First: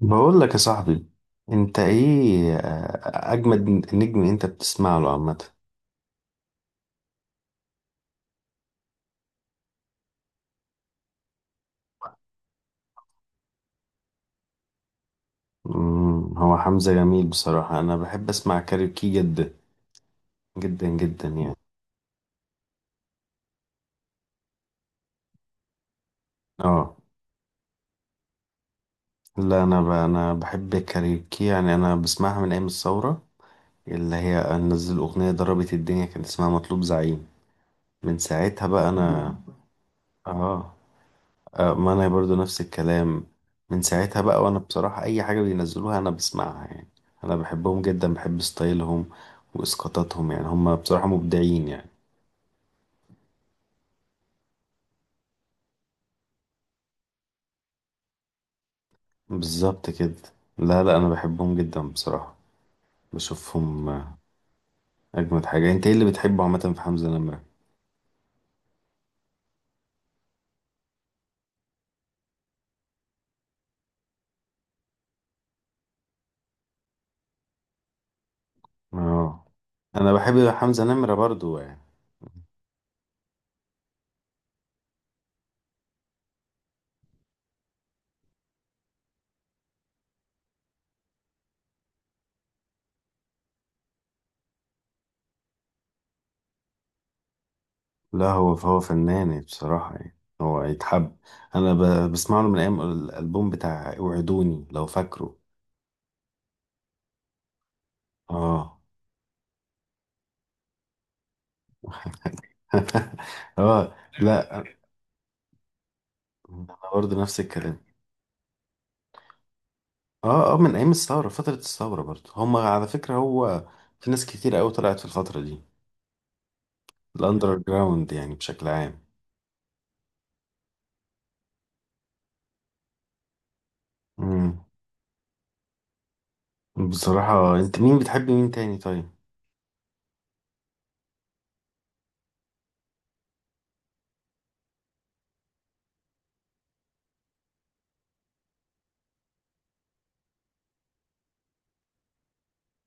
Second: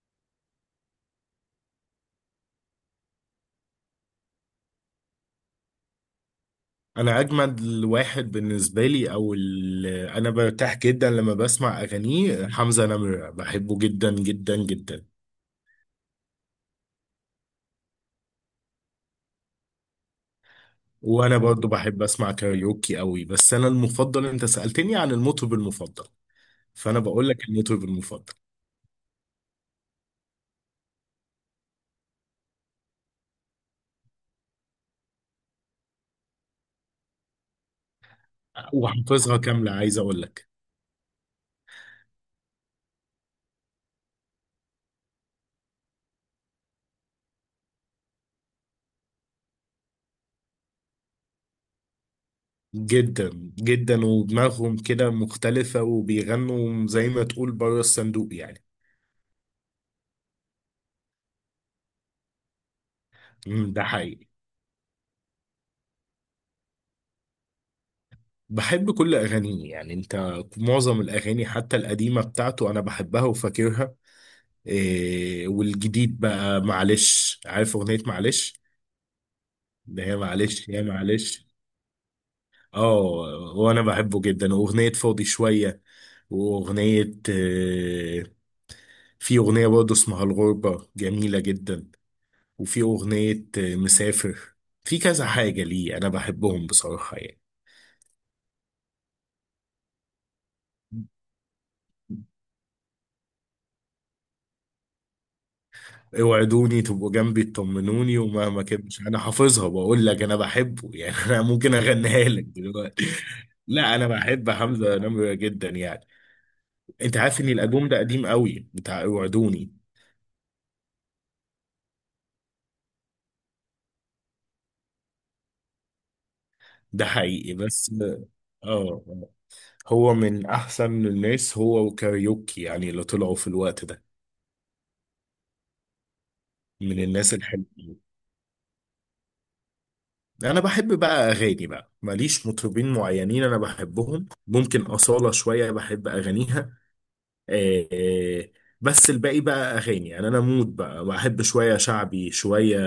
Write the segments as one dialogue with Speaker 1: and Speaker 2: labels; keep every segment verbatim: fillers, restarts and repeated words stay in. Speaker 1: بقول لك يا صاحبي، انت ايه آه، اجمد نجم انت بتسمع له عامه؟
Speaker 2: انا اجمد واحد بالنسبه لي او ال- انا برتاح جدا لما بسمع اغانيه حمزه نمره، بحبه جدا جدا جدا.
Speaker 1: مم، هو حمزة جميل بصراحه. انا بحب اسمع كاريوكي جدا جدا جدا
Speaker 2: وانا
Speaker 1: يعني.
Speaker 2: برضو بحب اسمع كاريوكي قوي، بس انا المفضل، انت سالتني عن المطرب المفضل،
Speaker 1: اه.
Speaker 2: فانا بقول لك المطرب المفضل.
Speaker 1: لا انا ب... انا بحب الكاريوكي يعني. انا بسمعها من ايام الثوره، اللي هي نزل اغنيه ضربت الدنيا كان اسمها مطلوب زعيم. من ساعتها بقى انا.
Speaker 2: وحافظها كامله عايز اقول لك.
Speaker 1: اه. آه، ما انا برضو نفس الكلام. من ساعتها بقى وانا بصراحة اي حاجة بينزلوها انا بسمعها يعني. انا بحبهم جدا، بحب ستايلهم واسقاطاتهم يعني. هم بصراحة مبدعين يعني.
Speaker 2: جدا. جدا، ودماغهم كده مختلفه وبيغنوا زي ما تقول بره الصندوق يعني.
Speaker 1: بالظبط كده. لا لا انا بحبهم جدا بصراحة.
Speaker 2: أمم، ده
Speaker 1: بشوفهم آه.
Speaker 2: حقيقي.
Speaker 1: اجمد حاجة، انت ايه اللي بتحبه عامة في حمزة نمرة؟
Speaker 2: بحب كل أغانيه يعني، أنت معظم الأغاني حتى القديمة بتاعته أنا بحبها وفاكرها. إيه، والجديد بقى معلش، عارف أغنية معلش؟
Speaker 1: اه
Speaker 2: ده
Speaker 1: انا
Speaker 2: هي
Speaker 1: بحب
Speaker 2: معلش يا
Speaker 1: حمزة نمرة
Speaker 2: معلش.
Speaker 1: برضو يعني.
Speaker 2: اه، وأنا بحبه جدا، وأغنية فاضي شوية، وأغنية إيه، في أغنية برضه اسمها الغربة جميلة جدا، وفي أغنية إيه، مسافر. في كذا حاجة ليه أنا بحبهم بصراحة يعني.
Speaker 1: لا هو هو فنان يعني، بصراحة يعني هو يتحب. انا ب- بسمع له من ايام الالبوم بتاع اوعدوني، لو فاكره.
Speaker 2: اوعدوني تبقوا جنبي تطمنوني ومهما
Speaker 1: اه.
Speaker 2: كنتش، انا حافظها، بقول لك انا بحبه يعني انا ممكن اغنيها لك دلوقتي. لا،
Speaker 1: اه.
Speaker 2: انا بحب
Speaker 1: لا انا
Speaker 2: حمزة نمرة جدا يعني.
Speaker 1: برضه
Speaker 2: انت
Speaker 1: نفس
Speaker 2: عارف ان
Speaker 1: الكلام.
Speaker 2: الالبوم ده قديم قوي بتاع اوعدوني؟
Speaker 1: اه اه، من ايام الثوره، فتره الثوره برضه هما على فكره هو. في ناس كتير قوي طلعت في الفتره دي،
Speaker 2: ده حقيقي
Speaker 1: الاندر
Speaker 2: بس
Speaker 1: جراوند
Speaker 2: اه.
Speaker 1: يعني بشكل عام.
Speaker 2: آه. هو من احسن الناس، هو وكاريوكي يعني اللي طلعوا في الوقت ده،
Speaker 1: امم.
Speaker 2: من الناس
Speaker 1: بصراحه انت مين
Speaker 2: الحلوين.
Speaker 1: بتحب مين تاني طيب؟
Speaker 2: انا بحب بقى اغاني، بقى ماليش مطربين معينين انا بحبهم، ممكن أصالة شوية بحب اغانيها آه، بس الباقي بقى اغاني يعني، انا مود بقى بحب شويه شعبي، شويه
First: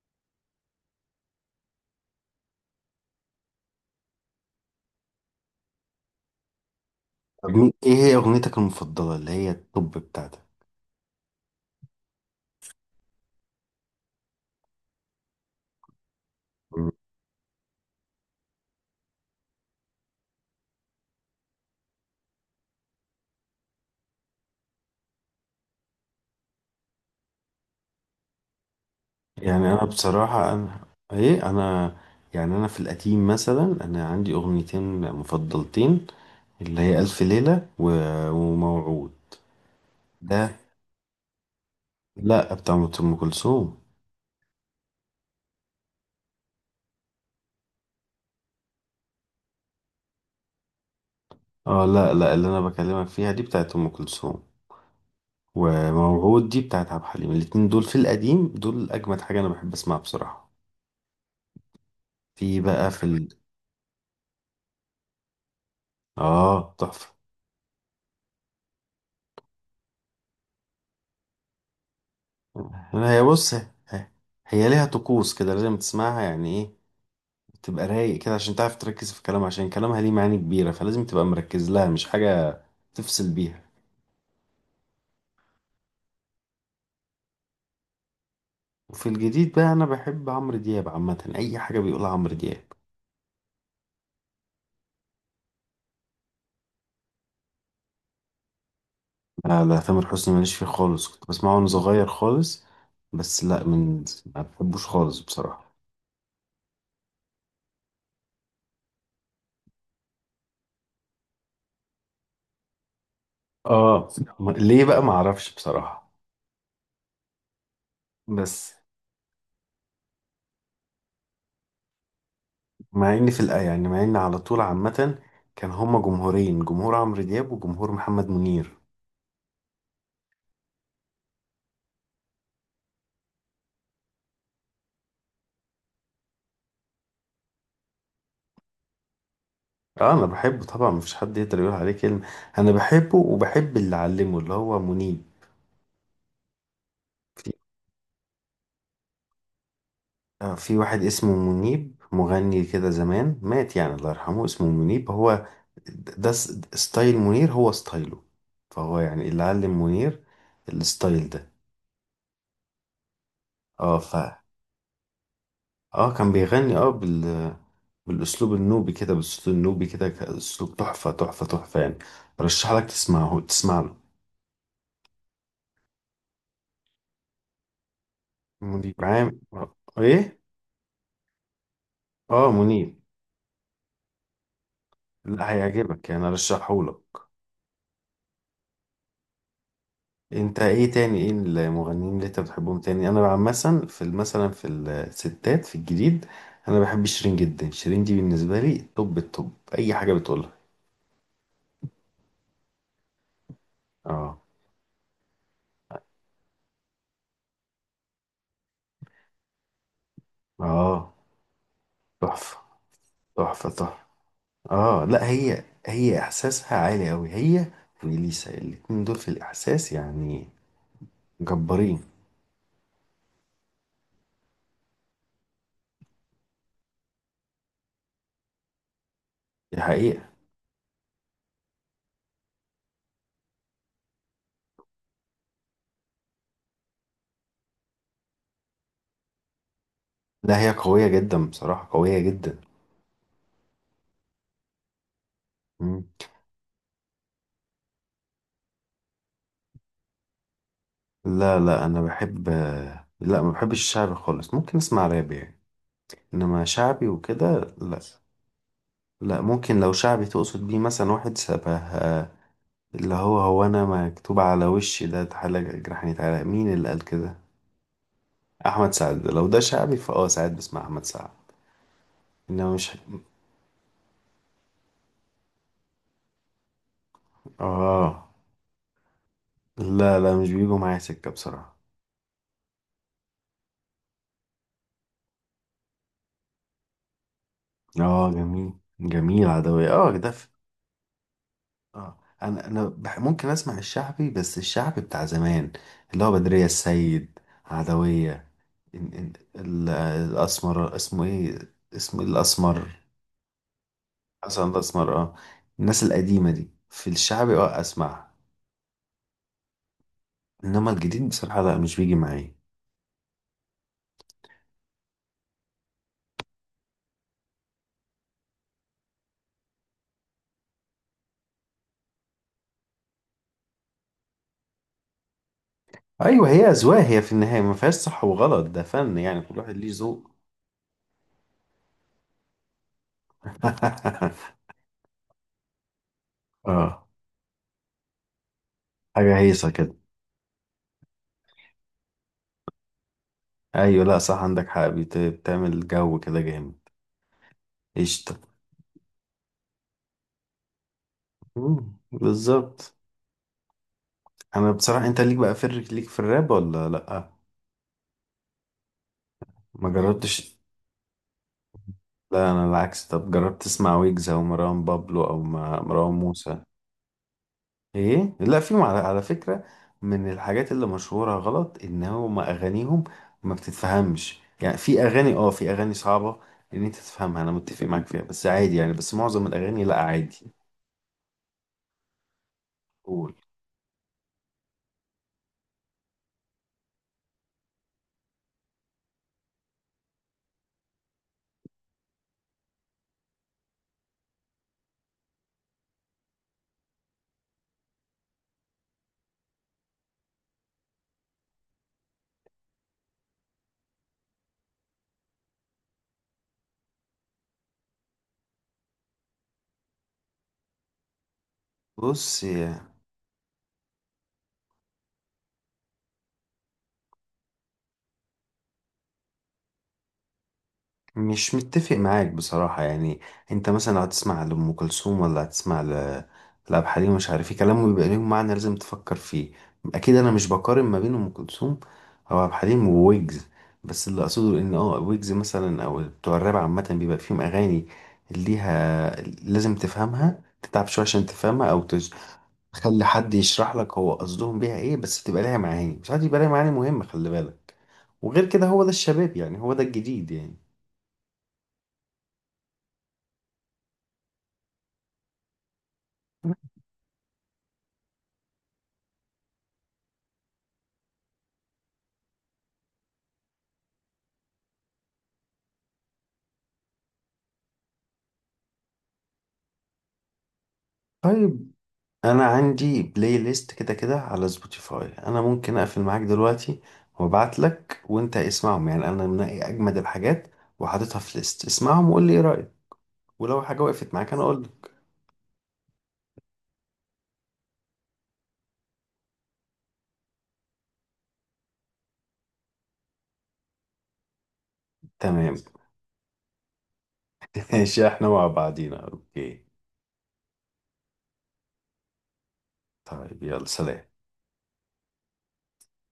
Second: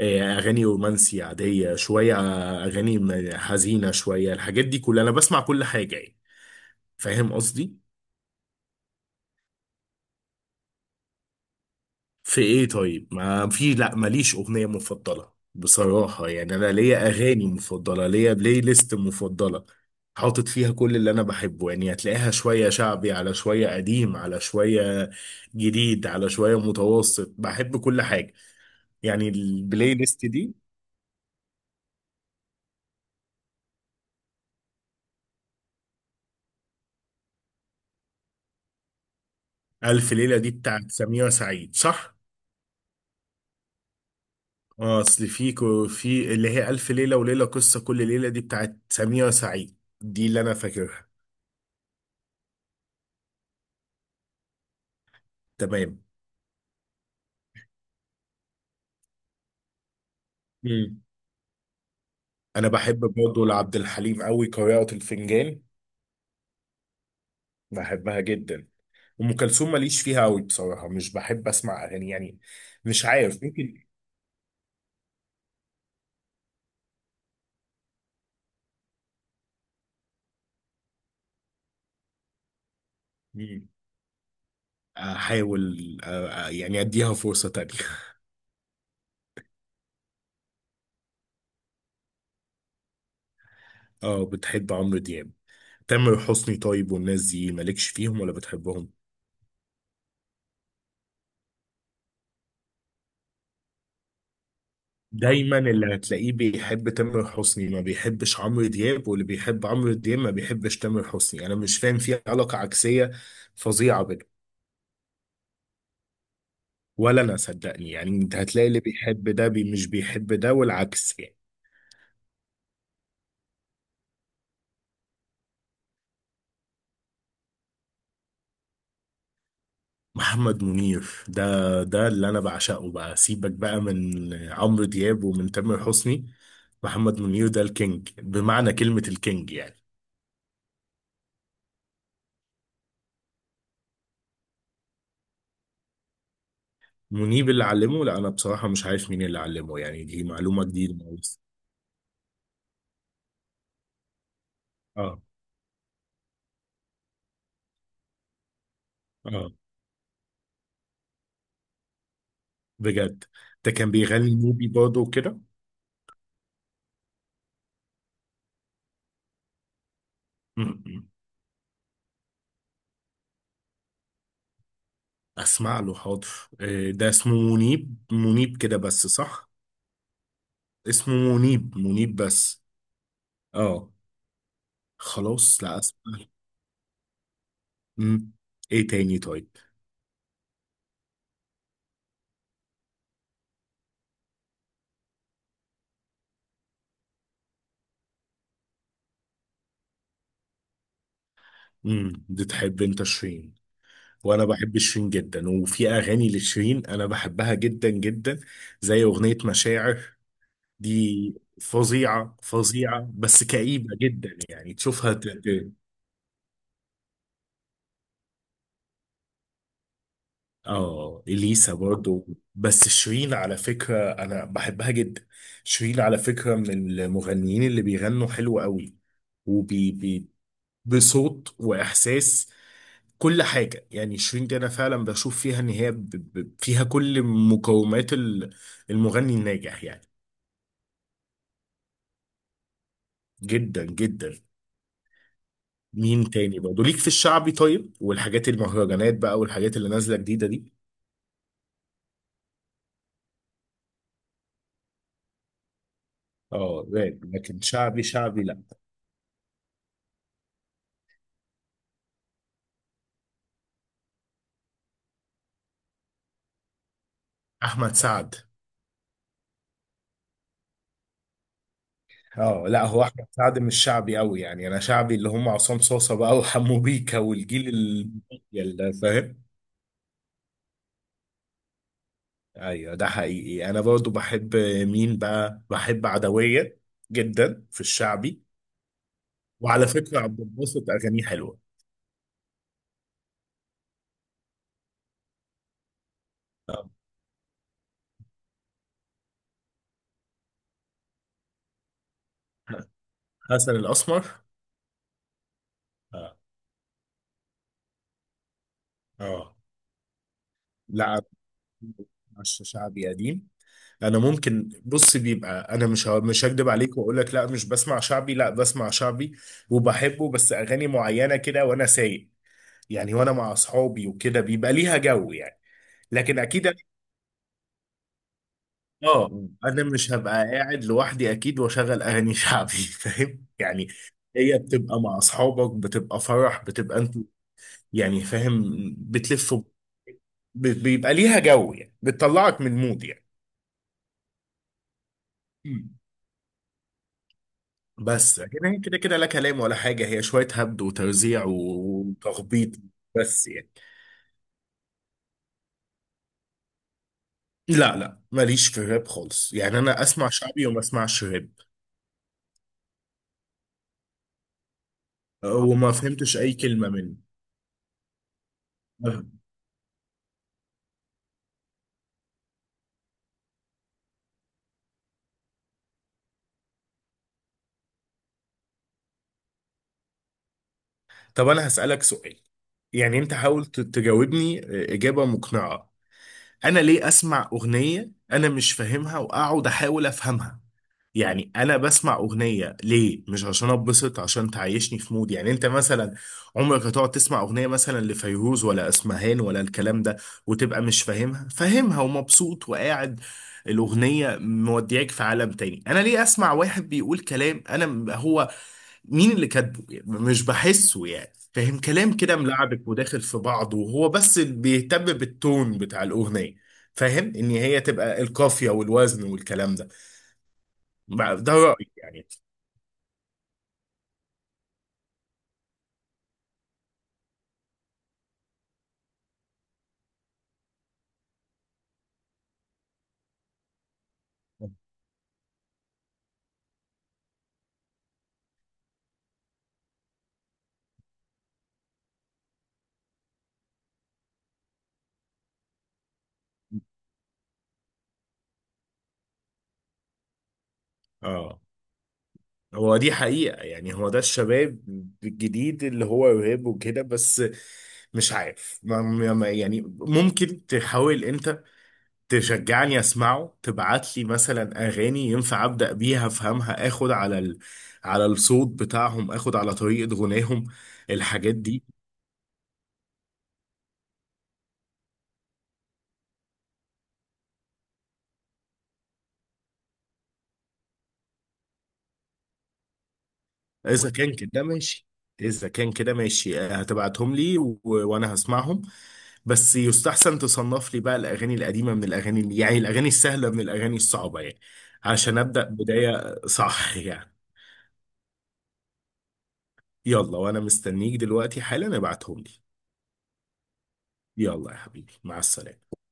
Speaker 2: آه، اغاني رومانسي عاديه، شويه اغاني م- حزينه، شويه الحاجات دي كلها انا بسمع كل حاجه يعني. فاهم
Speaker 1: طب مين،
Speaker 2: قصدي؟
Speaker 1: ايه هي اغنيتك المفضله اللي هي التوب بتاعتك؟
Speaker 2: في ايه طيب؟ ما في، لا ماليش اغنيه مفضله بصراحه يعني، انا
Speaker 1: مم.
Speaker 2: ليا اغاني مفضله، ليا بلاي ليست مفضله. حاطط فيها كل اللي انا بحبه يعني، هتلاقيها شويه شعبي على شويه قديم على شويه جديد على شويه متوسط، بحب كل حاجه يعني
Speaker 1: يعني انا
Speaker 2: البلاي ليست
Speaker 1: بصراحه
Speaker 2: دي.
Speaker 1: انا، ايه انا يعني. انا في القديم مثلا انا عندي اغنيتين مفضلتين، اللي هي الف ليله و... وموعود.
Speaker 2: ألف ليلة دي
Speaker 1: ده.
Speaker 2: بتاعت سميرة سعيد صح؟
Speaker 1: لا بتاعت ام كلثوم.
Speaker 2: اه أصل في كو- في اللي هي ألف ليلة وليلة قصة كل ليلة دي بتاعت سميرة سعيد، دي اللي أنا فاكرها.
Speaker 1: اه لا لا اللي انا بكلمك فيها دي بتاعت ام كلثوم،
Speaker 2: تمام.
Speaker 1: وموعود دي بتاعت عبد الحليم. الاتنين دول في القديم دول اجمد حاجه انا بحب اسمعها بصراحه.
Speaker 2: مم.
Speaker 1: في
Speaker 2: أنا
Speaker 1: بقى
Speaker 2: بحب
Speaker 1: في ال...
Speaker 2: برضه لعبد الحليم أوي قارئة الفنجان،
Speaker 1: اه تحفه.
Speaker 2: بحبها جدا. أم كلثوم ماليش فيها أوي بصراحة، مش بحب أسمع أغاني يعني، مش
Speaker 1: انا هي
Speaker 2: عارف،
Speaker 1: بص،
Speaker 2: ممكن.
Speaker 1: هي هي ليها طقوس كده لازم تسمعها يعني. ايه، تبقى رايق كده عشان تعرف تركز في كلامها، عشان كلامها ليه معاني كبيره، فلازم تبقى مركز لها مش حاجه تفصل بيها.
Speaker 2: مم. أحاول آه، آه، يعني أديها فرصة تانية
Speaker 1: وفي الجديد بقى انا بحب عمرو دياب عامه، اي حاجه بيقولها عمرو دياب.
Speaker 2: اه، بتحب عمرو دياب. تامر حسني طيب، والناس دي مالكش فيهم ولا بتحبهم؟
Speaker 1: لا لا تامر حسني ماليش فيه خالص، كنت بسمعه وانا صغير خالص، بس لا من، ما بحبوش خالص
Speaker 2: دايما
Speaker 1: بصراحة.
Speaker 2: اللي هتلاقيه بيحب تامر حسني ما بيحبش عمرو دياب، واللي بيحب عمرو دياب ما بيحبش تامر حسني، انا مش فاهم، في علاقة عكسية فظيعة
Speaker 1: اه.
Speaker 2: بينهم.
Speaker 1: ما- ليه بقى ما اعرفش بصراحة.
Speaker 2: ولا انا، صدقني يعني، انت هتلاقي
Speaker 1: بس
Speaker 2: اللي بيحب ده بي مش بيحب ده والعكس يعني.
Speaker 1: مع ان في الآية يعني، مع ان على طول عامة كان هما جمهورين، جمهور عمرو دياب وجمهور محمد منير.
Speaker 2: محمد منير ده ده اللي انا بعشقه بقى، سيبك بقى من عمرو دياب ومن تامر حسني. محمد منير ده الكينج، بمعنى كلمة الكينج يعني.
Speaker 1: اه انا بحبه طبعا، مفيش حد يقدر يقول عليه كلمة. انا بحبه وبحب اللي علمه اللي هو منيب.
Speaker 2: منيب
Speaker 1: في
Speaker 2: اللي علمه؟ لا انا بصراحه مش عارف مين اللي علمه يعني، دي
Speaker 1: آه،
Speaker 2: معلومه
Speaker 1: في واحد
Speaker 2: جديده
Speaker 1: اسمه
Speaker 2: خالص.
Speaker 1: منيب، مغني كده زمان، مات يعني الله يرحمه، اسمه منيب
Speaker 2: اه،
Speaker 1: هو. ده س- ستايل منير هو ستايله، فهو يعني اللي
Speaker 2: اه،
Speaker 1: علم منير الستايل ده.
Speaker 2: بجد؟ ده كان
Speaker 1: اه ف
Speaker 2: بيغني نوبي برضه وكده؟
Speaker 1: اه كان بيغني اه بال بالاسلوب النوبي كده، بالصوت النوبي كده، ك- اسلوب
Speaker 2: م-م.
Speaker 1: تحفه تحفه تحفه يعني. رشح لك تسمعه تسمع له.
Speaker 2: اسمع له، حاضر. آه، ده اسمه منيب، منيب كده
Speaker 1: منيب
Speaker 2: بس
Speaker 1: عام
Speaker 2: صح؟
Speaker 1: آه، ايه.
Speaker 2: اسمه منيب منيب
Speaker 1: اه
Speaker 2: بس.
Speaker 1: منيب.
Speaker 2: اه،
Speaker 1: لا
Speaker 2: خلاص، لا
Speaker 1: هيعجبك
Speaker 2: اسمع
Speaker 1: يعني،
Speaker 2: له.
Speaker 1: ارشحه لك.
Speaker 2: مم. ايه تاني طيب؟
Speaker 1: انت ايه تاني، ايه المغنيين اللي انت بتحبهم تاني؟ انا عامه في ال- مثلا في الستات في الجديد، انا بحب شيرين جدا. شيرين دي بالنسبه لي توب التوب، اي حاجه بتقولها.
Speaker 2: امم بتحب انت شيرين؟
Speaker 1: اه.
Speaker 2: وانا بحب شيرين جدا، وفي اغاني لشيرين انا بحبها جدا جدا، زي اغنيه مشاعر
Speaker 1: اه
Speaker 2: دي. فظيعة
Speaker 1: تحفه
Speaker 2: فظيعة، بس
Speaker 1: تحفه
Speaker 2: كئيبة
Speaker 1: تحفه.
Speaker 2: جدا يعني،
Speaker 1: اه
Speaker 2: تشوفها
Speaker 1: لا
Speaker 2: ت-
Speaker 1: هي
Speaker 2: ت-
Speaker 1: هي احساسها عالي قوي هي واليسا، الاتنين دول في الاحساس يعني
Speaker 2: اه، اليسا
Speaker 1: جبارين.
Speaker 2: برضو. بس شيرين على فكرة انا بحبها جدا. شيرين على فكرة من المغنيين اللي بيغنوا حلو قوي،
Speaker 1: دي
Speaker 2: وبي
Speaker 1: حقيقه.
Speaker 2: بي بصوت واحساس، كل حاجة يعني. شيرين دي انا فعلا بشوف فيها ان هي ب- ب- فيها كل مقومات ال- المغني الناجح يعني.
Speaker 1: لا هي قويه جدا بصراحه، قويه جدا.
Speaker 2: جدا جدا.
Speaker 1: مم.
Speaker 2: مين تاني برضه ليك في الشعبي طيب؟ والحاجات المهرجانات بقى والحاجات اللي نازله جديده دي؟
Speaker 1: لا لا انا بحب، لا ما بحبش الشعر خالص، ممكن اسمع راب يعني، انما
Speaker 2: اه
Speaker 1: شعبي
Speaker 2: راب، لكن
Speaker 1: وكده لا.
Speaker 2: شعبي شعبي لا.
Speaker 1: لا ممكن لو شعبي تقصد بيه مثلا واحد شبه آه، اللي هو هو انا مكتوب على وشي ده، تعالى جرحني تعالى، مين اللي قال كده؟
Speaker 2: احمد سعد.
Speaker 1: احمد سعد. لو ده شعبي فاه، ساعات بسمع احمد سعد.
Speaker 2: اه
Speaker 1: انما
Speaker 2: لا،
Speaker 1: مش،
Speaker 2: هو احمد سعد مش شعبي قوي يعني، انا شعبي اللي هم عصام صاصه بقى وحمو بيكا والجيل ال-
Speaker 1: اه
Speaker 2: اللي فاهم.
Speaker 1: لا لا مش بيجوا معايا سكة بصراحة.
Speaker 2: ايوه ده حقيقي، انا برضو بحب، مين بقى؟ بحب عدويه جدا في
Speaker 1: اه
Speaker 2: الشعبي.
Speaker 1: جميل، جميل
Speaker 2: وعلى
Speaker 1: عدوية اه
Speaker 2: فكره
Speaker 1: ده.
Speaker 2: عبد الباسط اغانيه حلوه.
Speaker 1: اه انا انا بح- ممكن اسمع الشعبي، بس الشعبي بتاع زمان، اللي هو بدرية
Speaker 2: آه.
Speaker 1: السيد، عدوية، إن إن ال- الاسمر اسمه ايه، اسمه الاسمر.
Speaker 2: حسن الاسمر.
Speaker 1: حسن الاسمر اه. الناس
Speaker 2: اه،
Speaker 1: القديمة دي في الشعبي اه اسمع،
Speaker 2: اه،
Speaker 1: انما
Speaker 2: لا
Speaker 1: الجديد بصراحة لا مش بيجي معايا.
Speaker 2: عش شعبي قديم. انا ممكن، بص، بيبقى انا مش ه- مش هكدب عليك واقول لك لا مش بسمع شعبي، لا بسمع شعبي وبحبه، بس اغاني معينه كده وانا سايق يعني، وانا مع اصحابي وكده بيبقى ليها جو يعني، لكن
Speaker 1: ايوه،
Speaker 2: اكيد
Speaker 1: هي
Speaker 2: أنا-
Speaker 1: اذواق. هي في النهاية ما فيهاش صح وغلط، ده فن يعني،
Speaker 2: اه،
Speaker 1: كل واحد
Speaker 2: انا
Speaker 1: ليه
Speaker 2: مش
Speaker 1: ذوق.
Speaker 2: هبقى قاعد لوحدي اكيد واشغل اغاني شعبي فاهم يعني. هي بتبقى مع اصحابك، بتبقى فرح، بتبقى
Speaker 1: اه
Speaker 2: انت يعني، فاهم،
Speaker 1: حاجة
Speaker 2: بتلف
Speaker 1: هيصة
Speaker 2: وب-
Speaker 1: كده.
Speaker 2: بيبقى ليها جو يعني، بتطلعك من مود
Speaker 1: ايوه لا صح، عندك حق. بت- بتعمل
Speaker 2: يعني.
Speaker 1: جو كده جامد. قشطة.
Speaker 2: بس لكن هي كده كده لا كلام ولا حاجة، هي شوية هبد وتوزيع
Speaker 1: مم،
Speaker 2: وتخبيط
Speaker 1: بالظبط.
Speaker 2: بس يعني.
Speaker 1: انا بصراحه، انت ليك بقى في الر- ليك في الراب ولا لا؟
Speaker 2: لا لا، ماليش في الراب خالص يعني،
Speaker 1: ما مم.
Speaker 2: أنا أسمع
Speaker 1: جربتش؟
Speaker 2: شعبي وما أسمعش راب
Speaker 1: لا انا العكس. طب جربت تسمع ويجز او مروان بابلو او ما-
Speaker 2: وما
Speaker 1: مروان
Speaker 2: فهمتش أي
Speaker 1: موسى؟
Speaker 2: كلمة منه.
Speaker 1: ايه لا فيهم على، على فكره من الحاجات اللي مشهوره غلط ان هم اغانيهم ما بتتفهمش. يعني في اغاني، اه في اغاني صعبه ان انت تفهمها، انا متفق معاك فيها، بس عادي يعني، بس معظم الاغاني لا عادي.
Speaker 2: طب أنا هسألك سؤال، يعني
Speaker 1: قول.
Speaker 2: أنت حاول ت- تجاوبني إجابة مقنعة. أنا ليه أسمع أغنية أنا مش فاهمها وأقعد أحاول أفهمها؟ يعني انا بسمع اغنيه ليه؟ مش عشان اتبسط؟ عشان تعيشني في مود يعني. انت مثلا عمرك هتقعد تسمع اغنيه مثلا لفيروز ولا اسمهان ولا الكلام ده وتبقى مش فاهمها؟ فاهمها ومبسوط وقاعد، الاغنيه مودياك في عالم تاني. انا ليه اسمع واحد بيقول كلام انا م- هو مين اللي كاتبه يعني؟ مش بحسه يعني، فاهم كلام كده
Speaker 1: بص
Speaker 2: ملعبك وداخل في بعضه، وهو بس بيهتم بالتون بتاع الاغنيه. فاهم ان هي تبقى القافيه والوزن والكلام ده، ما- ده
Speaker 1: مش
Speaker 2: رأيي
Speaker 1: متفق
Speaker 2: يعني.
Speaker 1: معاك بصراحة يعني. انت مثلا لو هتسمع لأم كلثوم ولا هتسمع ل... لعبد الحليم، مش عارف ايه، كلامه بيبقى ليهم معنى لازم تفكر فيه. اكيد انا مش بقارن ما بين أم كلثوم او عبد الحليم وويجز، بس اللي اقصده ان اه ويجز مثلا او بتوع الراب عامة بيبقى فيهم اغاني ليها، لازم تفهمها، تتعب شوية عشان تفهمها، او تج... تخلي حد يشرح لك هو قصدهم بيها ايه، بس تبقى ليها معاني، ساعات يبقى ليها معاني مهمة خلي بالك. وغير كده هو ده الشباب يعني، هو ده الجديد يعني.
Speaker 2: اه، هو دي حقيقة يعني، هو ده الشباب الجديد اللي هو يهاب وكده بس. مش عارف، ما ما- ما- يعني ممكن تحاول انت تشجعني اسمعه، تبعت لي مثلا اغاني ينفع ابدا بيها افهمها، اخد على ال... على الصوت بتاعهم، اخد على طريقة غناهم الحاجات
Speaker 1: طيب،
Speaker 2: دي.
Speaker 1: انا عندي بلاي ليست كده كده على سبوتيفاي، انا ممكن اقفل معاك دلوقتي وابعت لك وانت اسمعهم. يعني انا منقي اجمد الحاجات وحاططها في ليست، اسمعهم وقول لي ايه رايك، ولو حاجه
Speaker 2: اذا
Speaker 1: وقفت معاك
Speaker 2: كان
Speaker 1: انا اقول
Speaker 2: كده
Speaker 1: لك.
Speaker 2: ماشي، اذا كان كده ماشي آه، هتبعتهم لي و... وانا هسمعهم. بس يستحسن تصنف لي بقى الاغاني القديمه من الاغاني اللي... يعني الاغاني السهله من الاغاني الصعبه يعني، عشان
Speaker 1: تمام.
Speaker 2: ابدا بدايه صح يعني.
Speaker 1: ماشي احنا مع بعضينا، اوكي.
Speaker 2: يلا وانا مستنيك دلوقتي حالا، ابعتهم لي.
Speaker 1: طيب يلا سلام.
Speaker 2: يلا يا حبيبي، مع السلامه.